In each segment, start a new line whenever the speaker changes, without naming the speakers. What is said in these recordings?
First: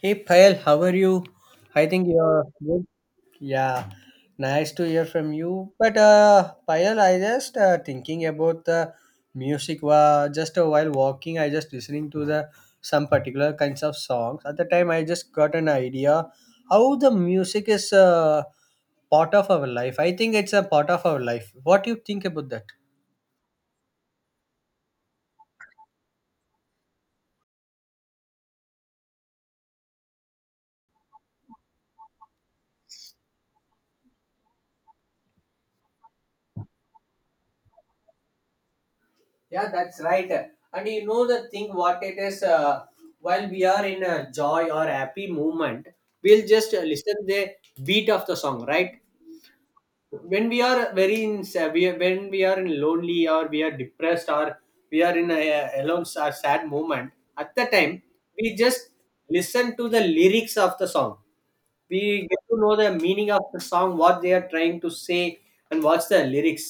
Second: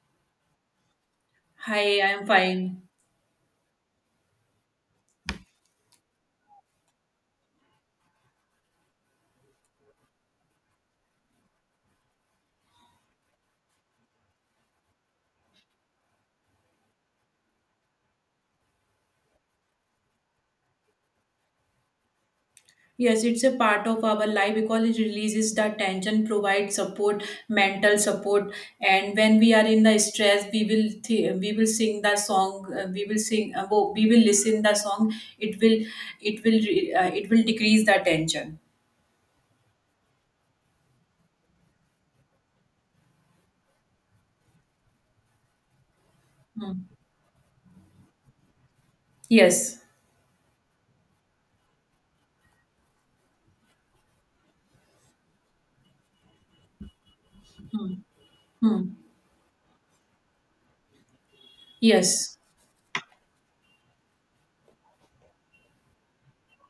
Hey Payal, how are you? I
Hi,
think
I'm
you're
fine.
good. Yeah, nice to hear from you. But Payal, I just thinking about the music. Just a while walking, I just listening to the some particular kinds of songs. At the time, I just got an idea how the music is part of our life. I think it's a part of our life. What do you think about that?
Yes, it's a part of our life because it releases the tension, provides support, mental support, and when we are in the stress, we will sing the song, we will sing, we will listen the song. It will decrease the tension.
Yeah, that's right. And you know the thing what it is while we are in a joy or happy moment, we'll just
Hmm.
uh, listen the beat of the song, right?
Yes.
When we are when we are in lonely or we are depressed or we are in a or sad moment, at the time
Hmm.
we just
Hmm.
listen to the lyrics of the song. We
Yes.
get to know the meaning of the song, what they are trying to say, and what's the lyrics.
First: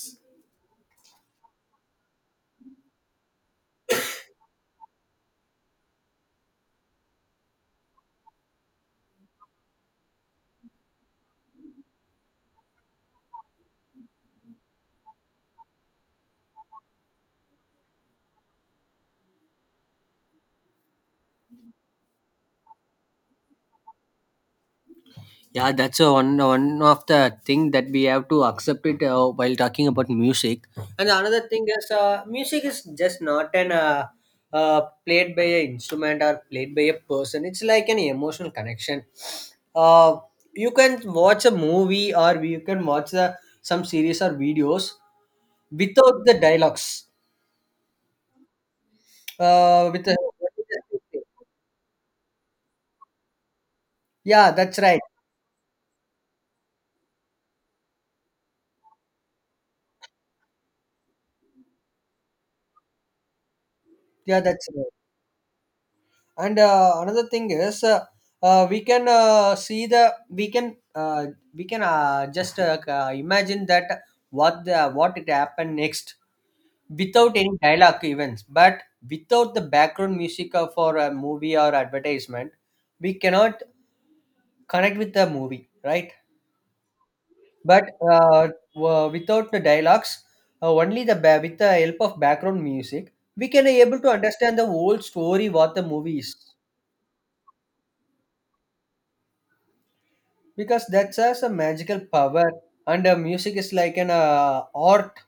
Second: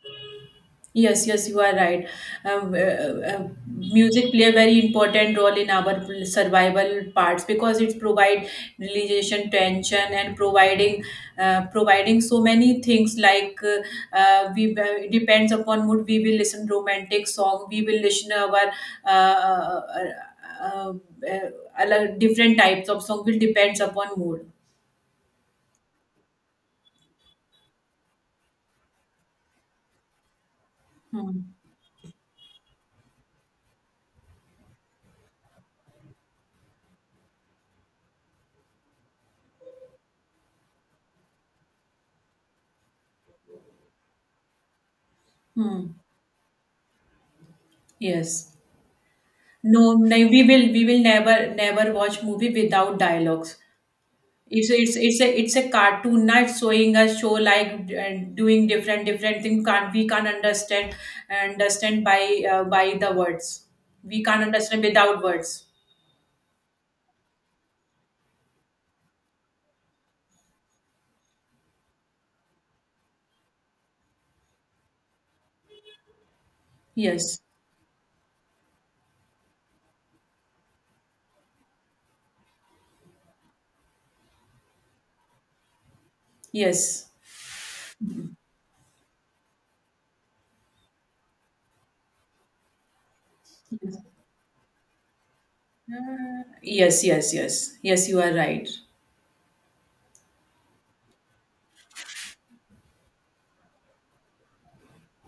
Yes, yes, you are right. Music play a very important role in our survival parts because it provide relaxation, tension, and providing providing so many things like we it depends upon mood. We will listen romantic song. We will listen our uh, uh, uh, uh, different types of song. Will depends upon mood.
Yeah, that's a one of the thing that we have to accept it while talking about music. And another
Hmm.
thing is, music is just not an played by an instrument or played by a person. It's like an emotional connection. Uh, you can watch a movie or you can watch some series or videos
Hmm.
without the dialogues.
Yes.
Uh,
No,
with the,
no, we will never never watch movie without dialogues.
yeah,
It's
that's
it's
right.
it's a it's a cartoon not showing a show like and doing different different thing can't we can't understand understand by the words. We
Yeah,
can't
that's
understand
right.
without words.
And another thing is, we can see the we can imagine that what it happened next without
Yes,
any dialogue events, but without the background music of for a movie or advertisement, we cannot connect with the movie, right?
yes,
But uh, Without the dialogues, with the help of background music, we can able to understand the whole story what the movie is.
yes, yes, yes, yes, you are right.
Because that has a magical power and music is like an art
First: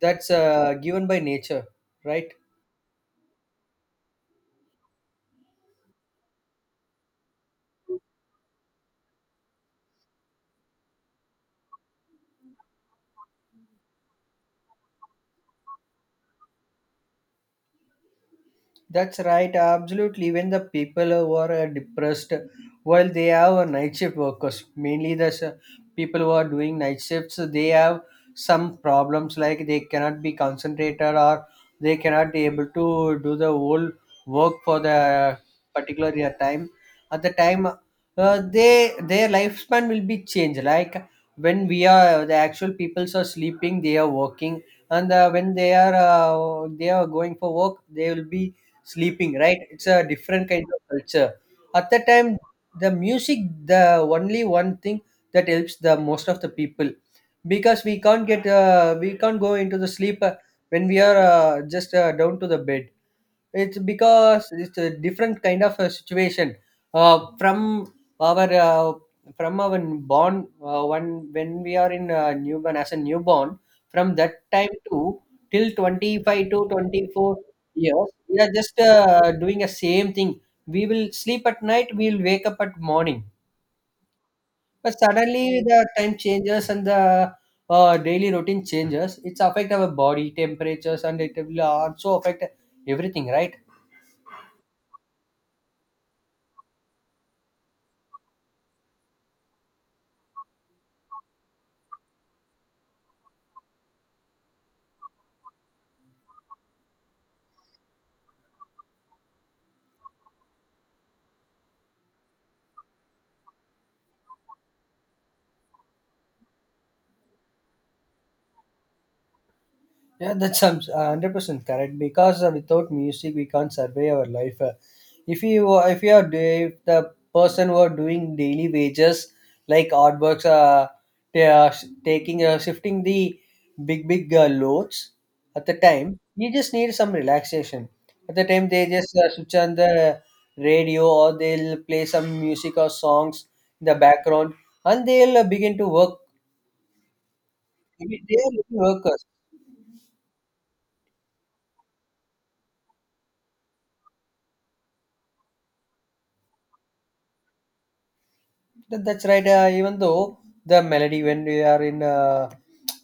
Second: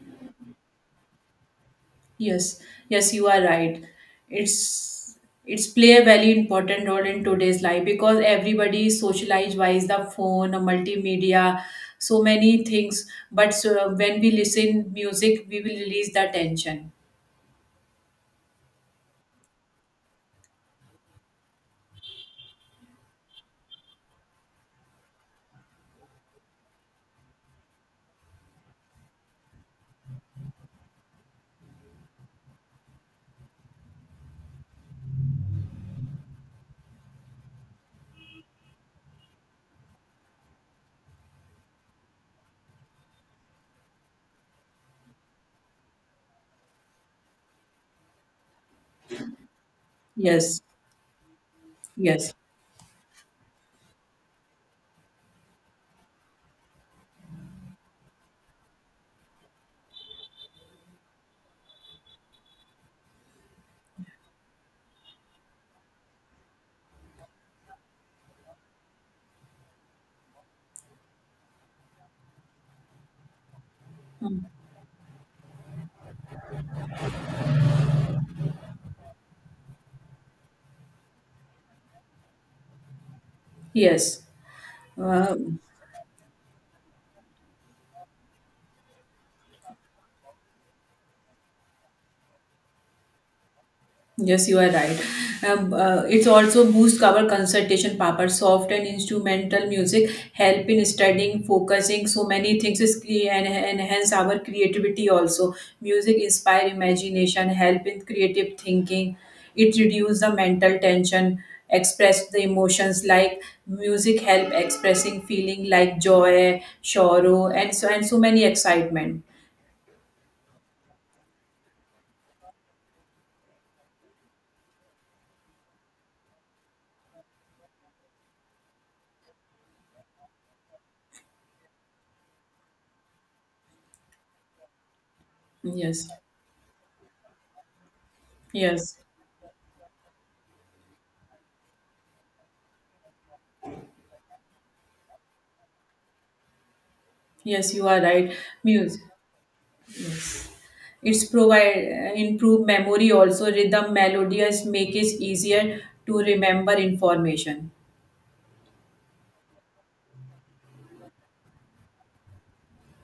that's given by nature, right?
Yes, yes, you are right. It's it's play a very important role in today's life because everybody is socialized by the phone, or multimedia, so many things. But so when we listen music, we will release the tension.
That's right, absolutely. When the people who are depressed, while they have night shift workers, mainly people who are doing night shifts, they have some problems like they cannot be concentrated or they cannot be able to do the whole work for the particular year time. At the time, they their lifespan will be changed. Like when we are the actual peoples are sleeping, they are working, and when they are they are going for work, they will be sleeping, right? It's a different kind
Yes,
of culture. At that
yes.
time, the music, the only one thing that helps the most of the people, because we can't get we can't go into the sleep when we are just down to the bed. It's because it's a different kind of a situation, uh, from our uh, from our born one. When we are in newborn, as a newborn, from that
Mm.
time to till 25 to 24 years, we are just doing a same thing. We will sleep at night, we will wake up at morning.
Yes.
But
Uh,
suddenly the time changes and the daily routine changes. It's affect our body temperatures and it will also affect everything, right?
Yes, you are right. It's also boost our concentration power. Soft and instrumental music help in studying, focusing. So many things is and enhance our creativity. Also, music inspire imagination, help in creative thinking. It reduce the mental tension, express the emotions like music help expressing feeling like joy, sorrow, and so many excitement.
Yeah, that's 100% correct because without music we can't survey our life. If the person who are doing daily wages like artworks, they are taking shifting the big big loads, at the
Yes,
time you just need some relaxation. At the time they
yes,
just switch on the radio, or they'll play some music or songs in the background, and they'll begin to work.
yes. You are
They
right.
are
Music.
workers.
It's provide improve memory also rhythm melodious make it easier to remember information.
That's right. Even though the melody, when we are in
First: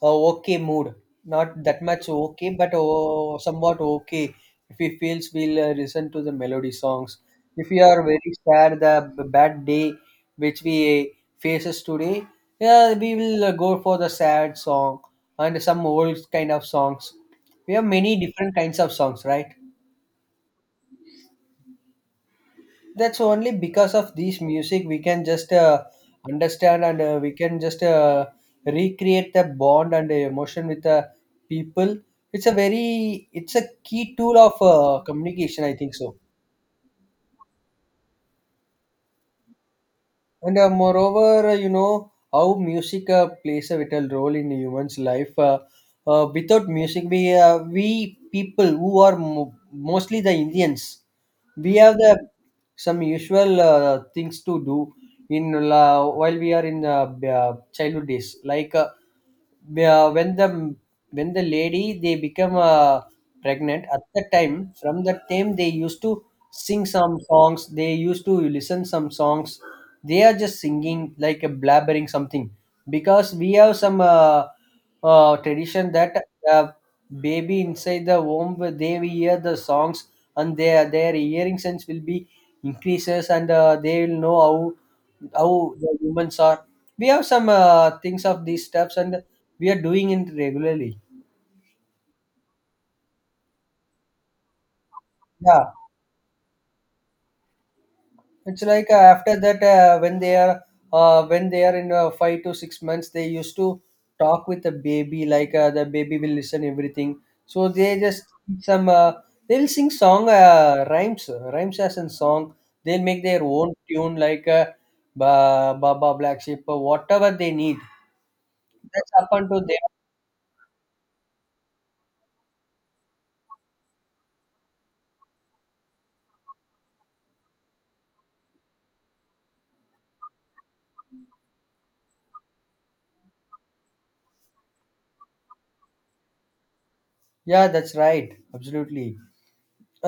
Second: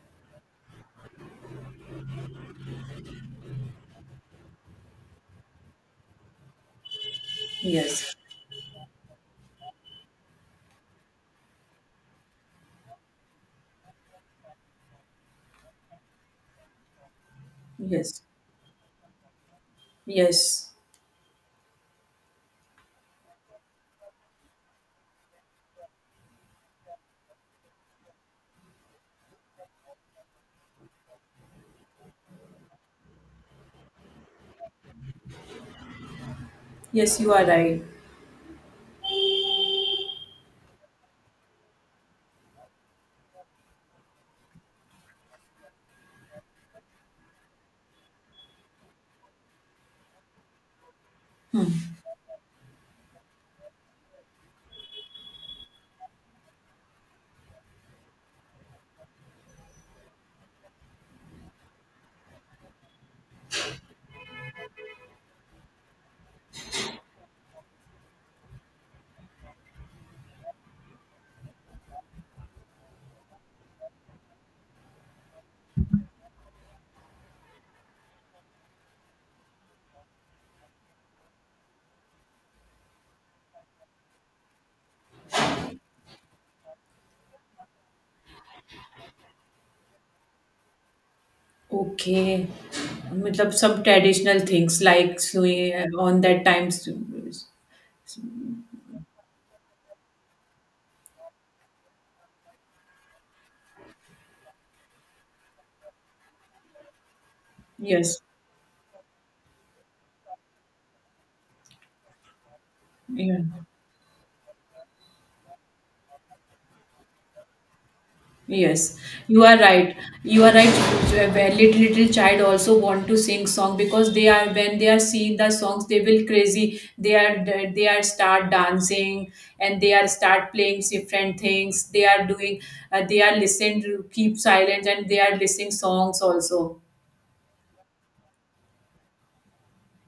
a okay mood, not that much okay, but oh, somewhat okay. If we feels, we'll listen to the melody songs. If we are
Yes,
very sad, the bad day which we faces today, yeah, we will go for the sad song and some old kind of songs. We have many
yes,
different kinds of songs, right?
yes,
That's only because of these music we can just understand and we can just recreate the bond and the emotion with the people. It's a very, it's a key tool of communication, I think so.
yes. You are right.
And moreover, you know how music plays a vital role in human's life. Without music, we people who are mostly the Indians, we have the some usual things to do in while we are in childhood days, like. When the when the lady they become pregnant, at the time from that time they used to sing some songs, they used to listen some songs. They are just singing like a blabbering something, because we have some tradition that uh, baby inside the womb they will hear the songs, and their hearing sense will be increases, and they will know how the humans are. We have some things of these steps, and we are doing it regularly.
Okay, मतलब some traditional things like सुई
Yeah,
on that times.
it's like after that when they are when they are in 5 to 6 months, they used to talk with the baby. Like the baby will listen everything. So they
Yes,
just sing some they'll sing song, rhymes as in song. They'll make
yeah.
their own tune like ba Baba Black Sheep or whatever they need.
Yes,
That's up
you are
unto them.
right. You are right. Where little little child also want to sing song because they are when they are seeing the songs they will crazy. They are start dancing and they are start playing different things. They are doing they are listening to keep silent and they are listening songs also.
Yeah, that's right. Absolutely.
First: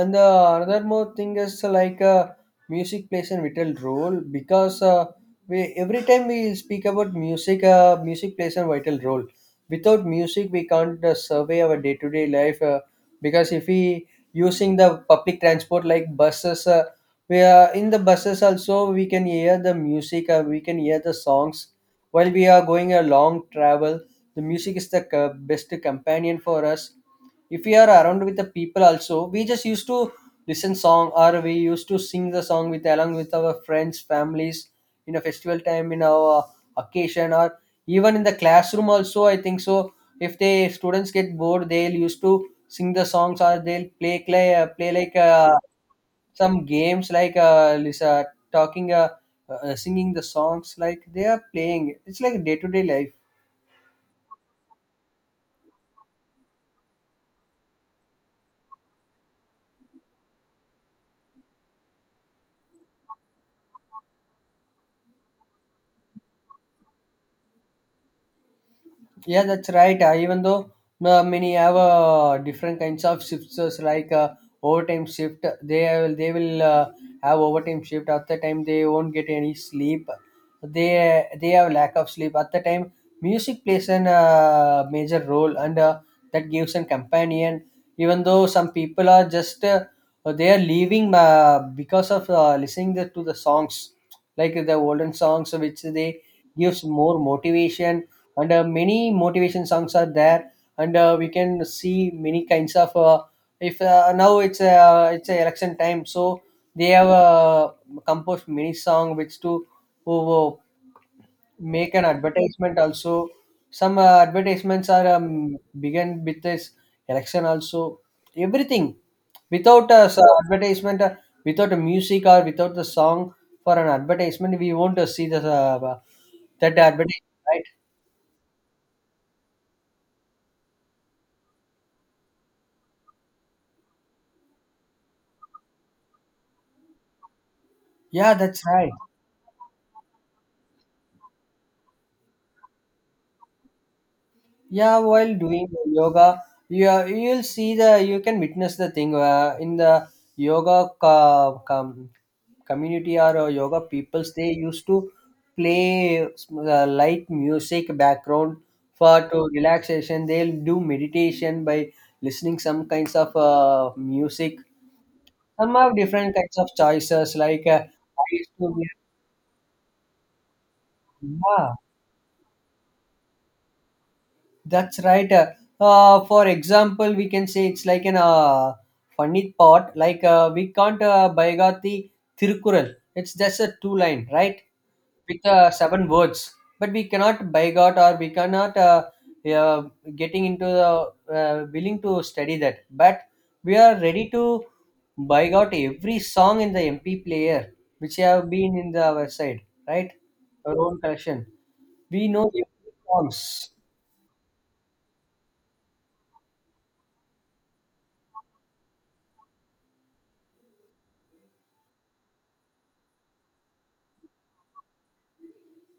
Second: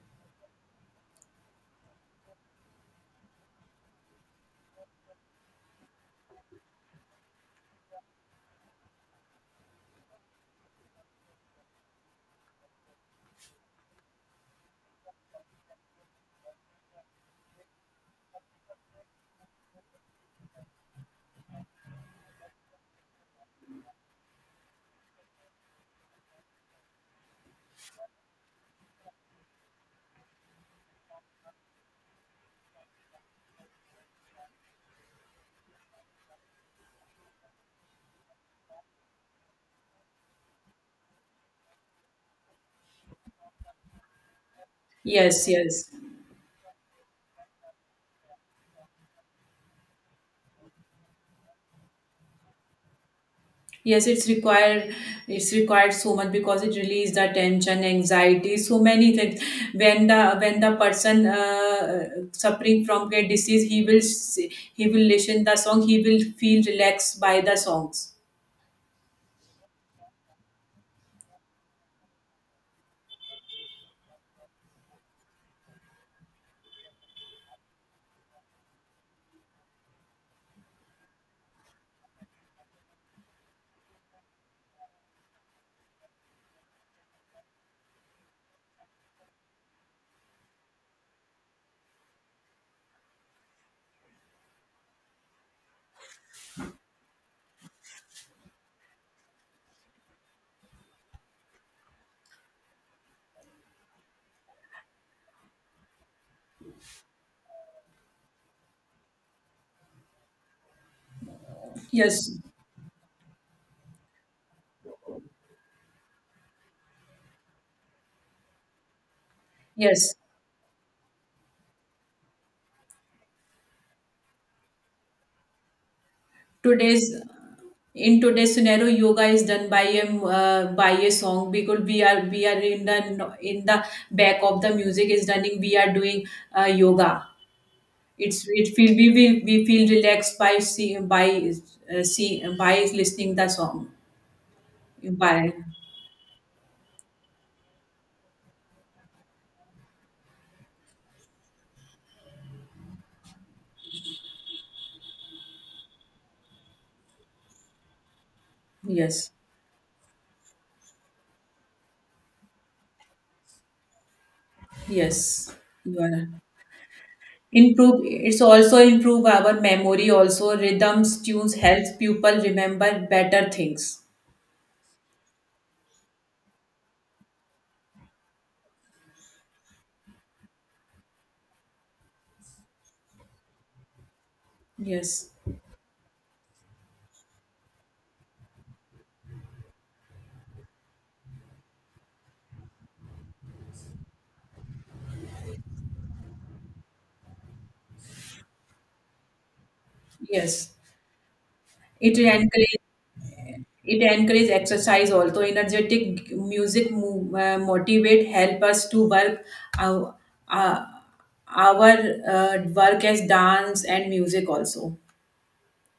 And another more thing is like music plays a vital role because we every time we speak about music, music plays a vital role. Without music we can't survey our day-to-day life, because if we using the public transport like buses, we are in the buses also we can hear the music, we can hear the songs. While we are going a long travel, the music is the best companion for us. If we are around with the people also, we just used to listen song, or we used to sing the song with along with our friends, families, in a festival time, in our occasion, or even in the classroom also. I think so. If the students get bored, they'll used to sing the songs, or they'll play like
Yes,
a
yes.
some games like Lisa talking, singing the songs like they are playing. It's like day to day life.
Yes, it's required. It's required so much because it releases the tension, anxiety, so many things. When the person suffering from a disease, he will listen the song. He will feel relaxed by the songs.
Yeah, that's right. Even though many have different kinds of shifts, like overtime shift, they will have overtime shift. At the time, they won't get any sleep. They they have lack of sleep. At the time, music plays an major role, and that gives an companion. Even though some people are just they are leaving because of listening to the songs, like the olden songs which they gives more motivation, and many motivation songs are there. And we can see many kinds of if now it's a election time, so they have composed many song which to who make an
Yes,
advertisement also. Some advertisements are begin with this election also, everything. without a
yes.
s- advertisement uh, Without a music or without the song for an advertisement, we won't see the that
Today's
advertisement, right?
in today's scenario, yoga is done by a song because we are in the back of the music is running. We are doing yoga.
Yeah,
It's
that's
it
right.
feel we will we feel relaxed by see by see by listening the song
Yeah, while
by.
doing the yoga, you'll see the, you can witness the thing in the yoga community, or yoga peoples, they used to play light music background. For
Yes,
to relaxation they'll do meditation by listening some kinds of music.
yes,
Some have
you are
different kinds of choices like
improve.
I
It's
used to,
also improve our memory also rhythms tunes
yeah.
helps people remember better things.
That's right. For example, we can say it's like an funny thought. Like we can't Baigati Thirukural. It's just a two line, right?
Yes,
With seven words. But we cannot Baigot or we cannot uh, getting into the willing to study that. But we are ready to Baigot every song in the MP player, which have been in the our side, right?
yes,
Our own collection.
it
We know every
encourages.
songs.
It encourages exercise also. Energetic music motivate help us to work our, uh, our work as dance and music also.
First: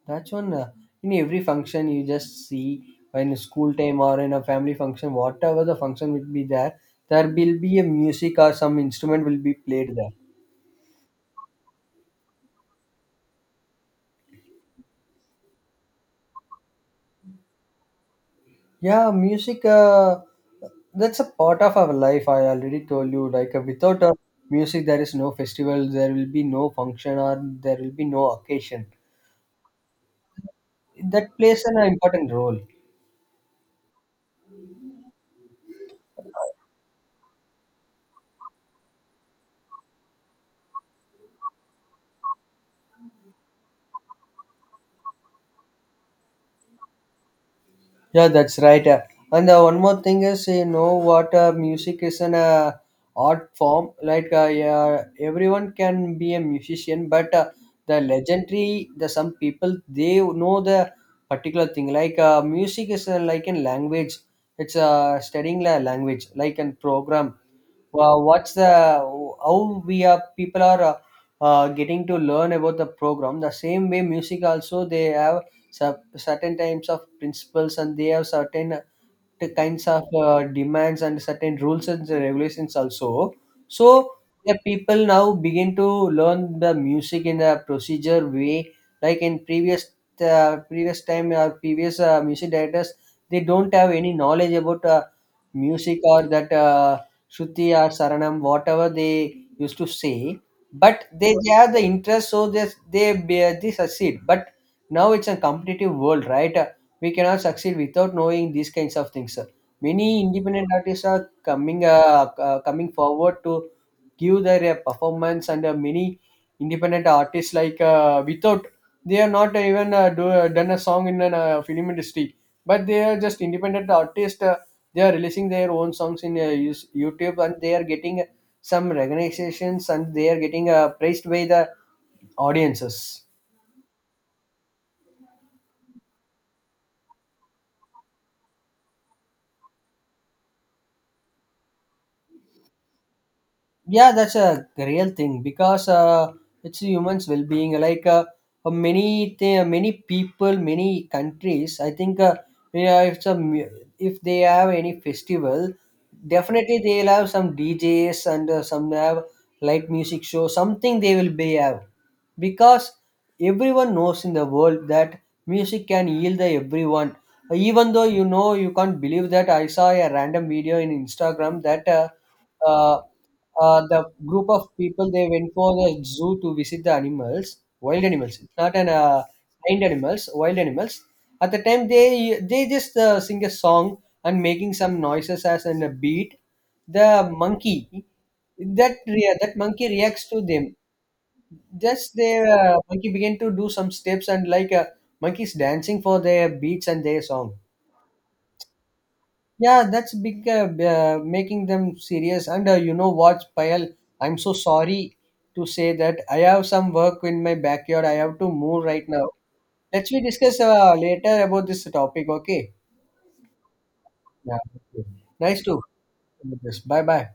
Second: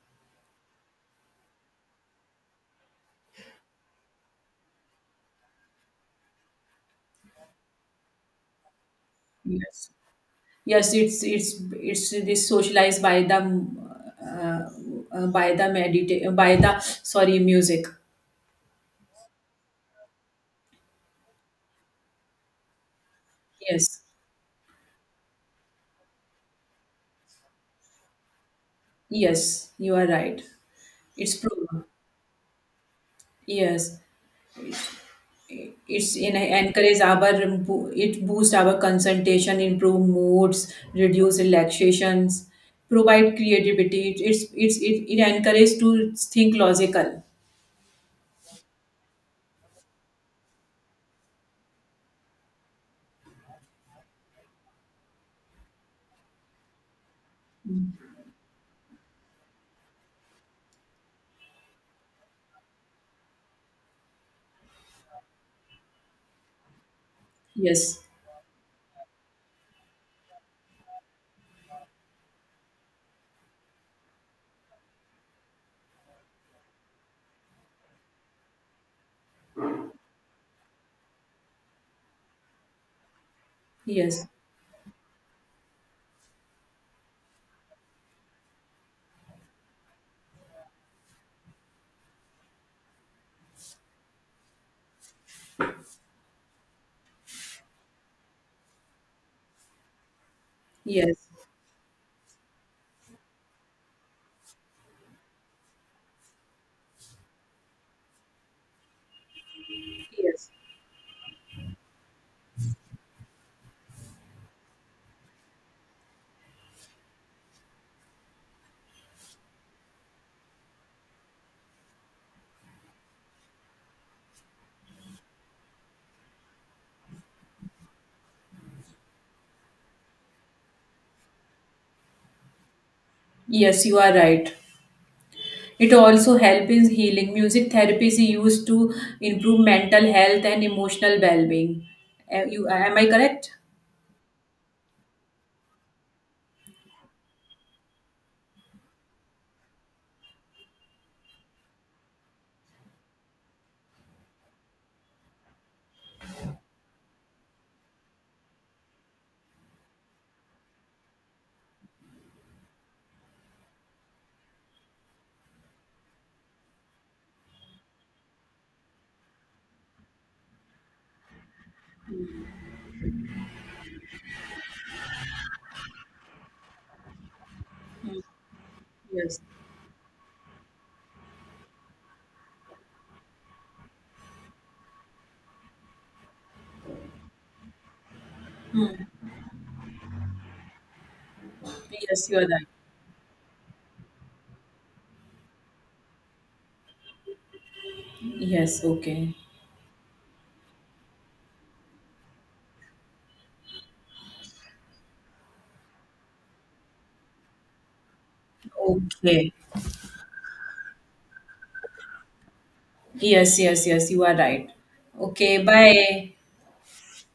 That's one. In every function, you just see in school time or in a family function, whatever the function will be there, there will be a music or some instrument will be
Yes,
played there.
yes, it's it is socialized by the by the by the sorry music.
Yeah, music. That's a part of our life. I already told you. Like
Yes,
without music, there is no festival. There will be no function, or there will be no occasion.
yes, you are right.
That
It's
plays an
proven.
important role.
Yes. It's in encourage our it boosts our concentration, improve moods, reduce relaxations, provide creativity. It encourages to think logical.
Yeah, that's right. And one more thing is, you know, what music is an art form. Like, yeah, everyone can be a musician, but the legendary, the some people they know the particular thing. Like, music is like a language. It's studying a language, like a program.
Yes,
Well, what's the how we are people are getting to learn about the program. The same way, music also, they have certain types of principles, and they have certain the kinds of demands and certain rules and the regulations also. So
yes,
the people now begin to learn the music in a procedure way, like in previous previous time or previous music directors, they don't have any knowledge about music or that Shruti or Saranam, whatever they used to say. But
yes,
they have the interest, so they succeed. But now it's a competitive world, right? We cannot succeed without knowing these kinds of things, sir. Many
yes,
independent artists are coming coming forward to give their performance, and many independent artists like without they are not even done a song in a film industry, but they are just independent artists, they are releasing their own songs in youtube, and they are getting some recognitions, and they are getting praised by the audiences.
yes. You are right. It also helps in healing. Music therapy is used to improve mental health and emotional well-being. Am you am I correct?
Yeah, that's a real thing, because it's humans well-being, like many people, many countries, I think yeah, if some, if they have any festival, definitely they'll have some djs and some have light music show something they will be have. Because everyone knows in the world that music can heal the everyone. Even though, you know, you can't believe that I saw a random video in instagram that uh, the group of people they went for the zoo to visit the animals, wild animals, not an
Yes.
blind animals, wild animals. At the time, they just sing a song and making some noises as and a beat. The monkey, that monkey reacts to them. Just
Yes, you are
the
right.
monkey began to do some steps, and like monkeys dancing for their beats and their song.
Yes. Okay.
Yeah, that's big, making them serious. And you know what, Payal, I'm so sorry to say that I have some work in my backyard. I have to move right now.
Okay.
Let's we discuss later about this topic, okay?
Yes, yes, yes, you are
Yeah.
right.
Okay.
Okay,
Nice to.
bye.
Bye bye.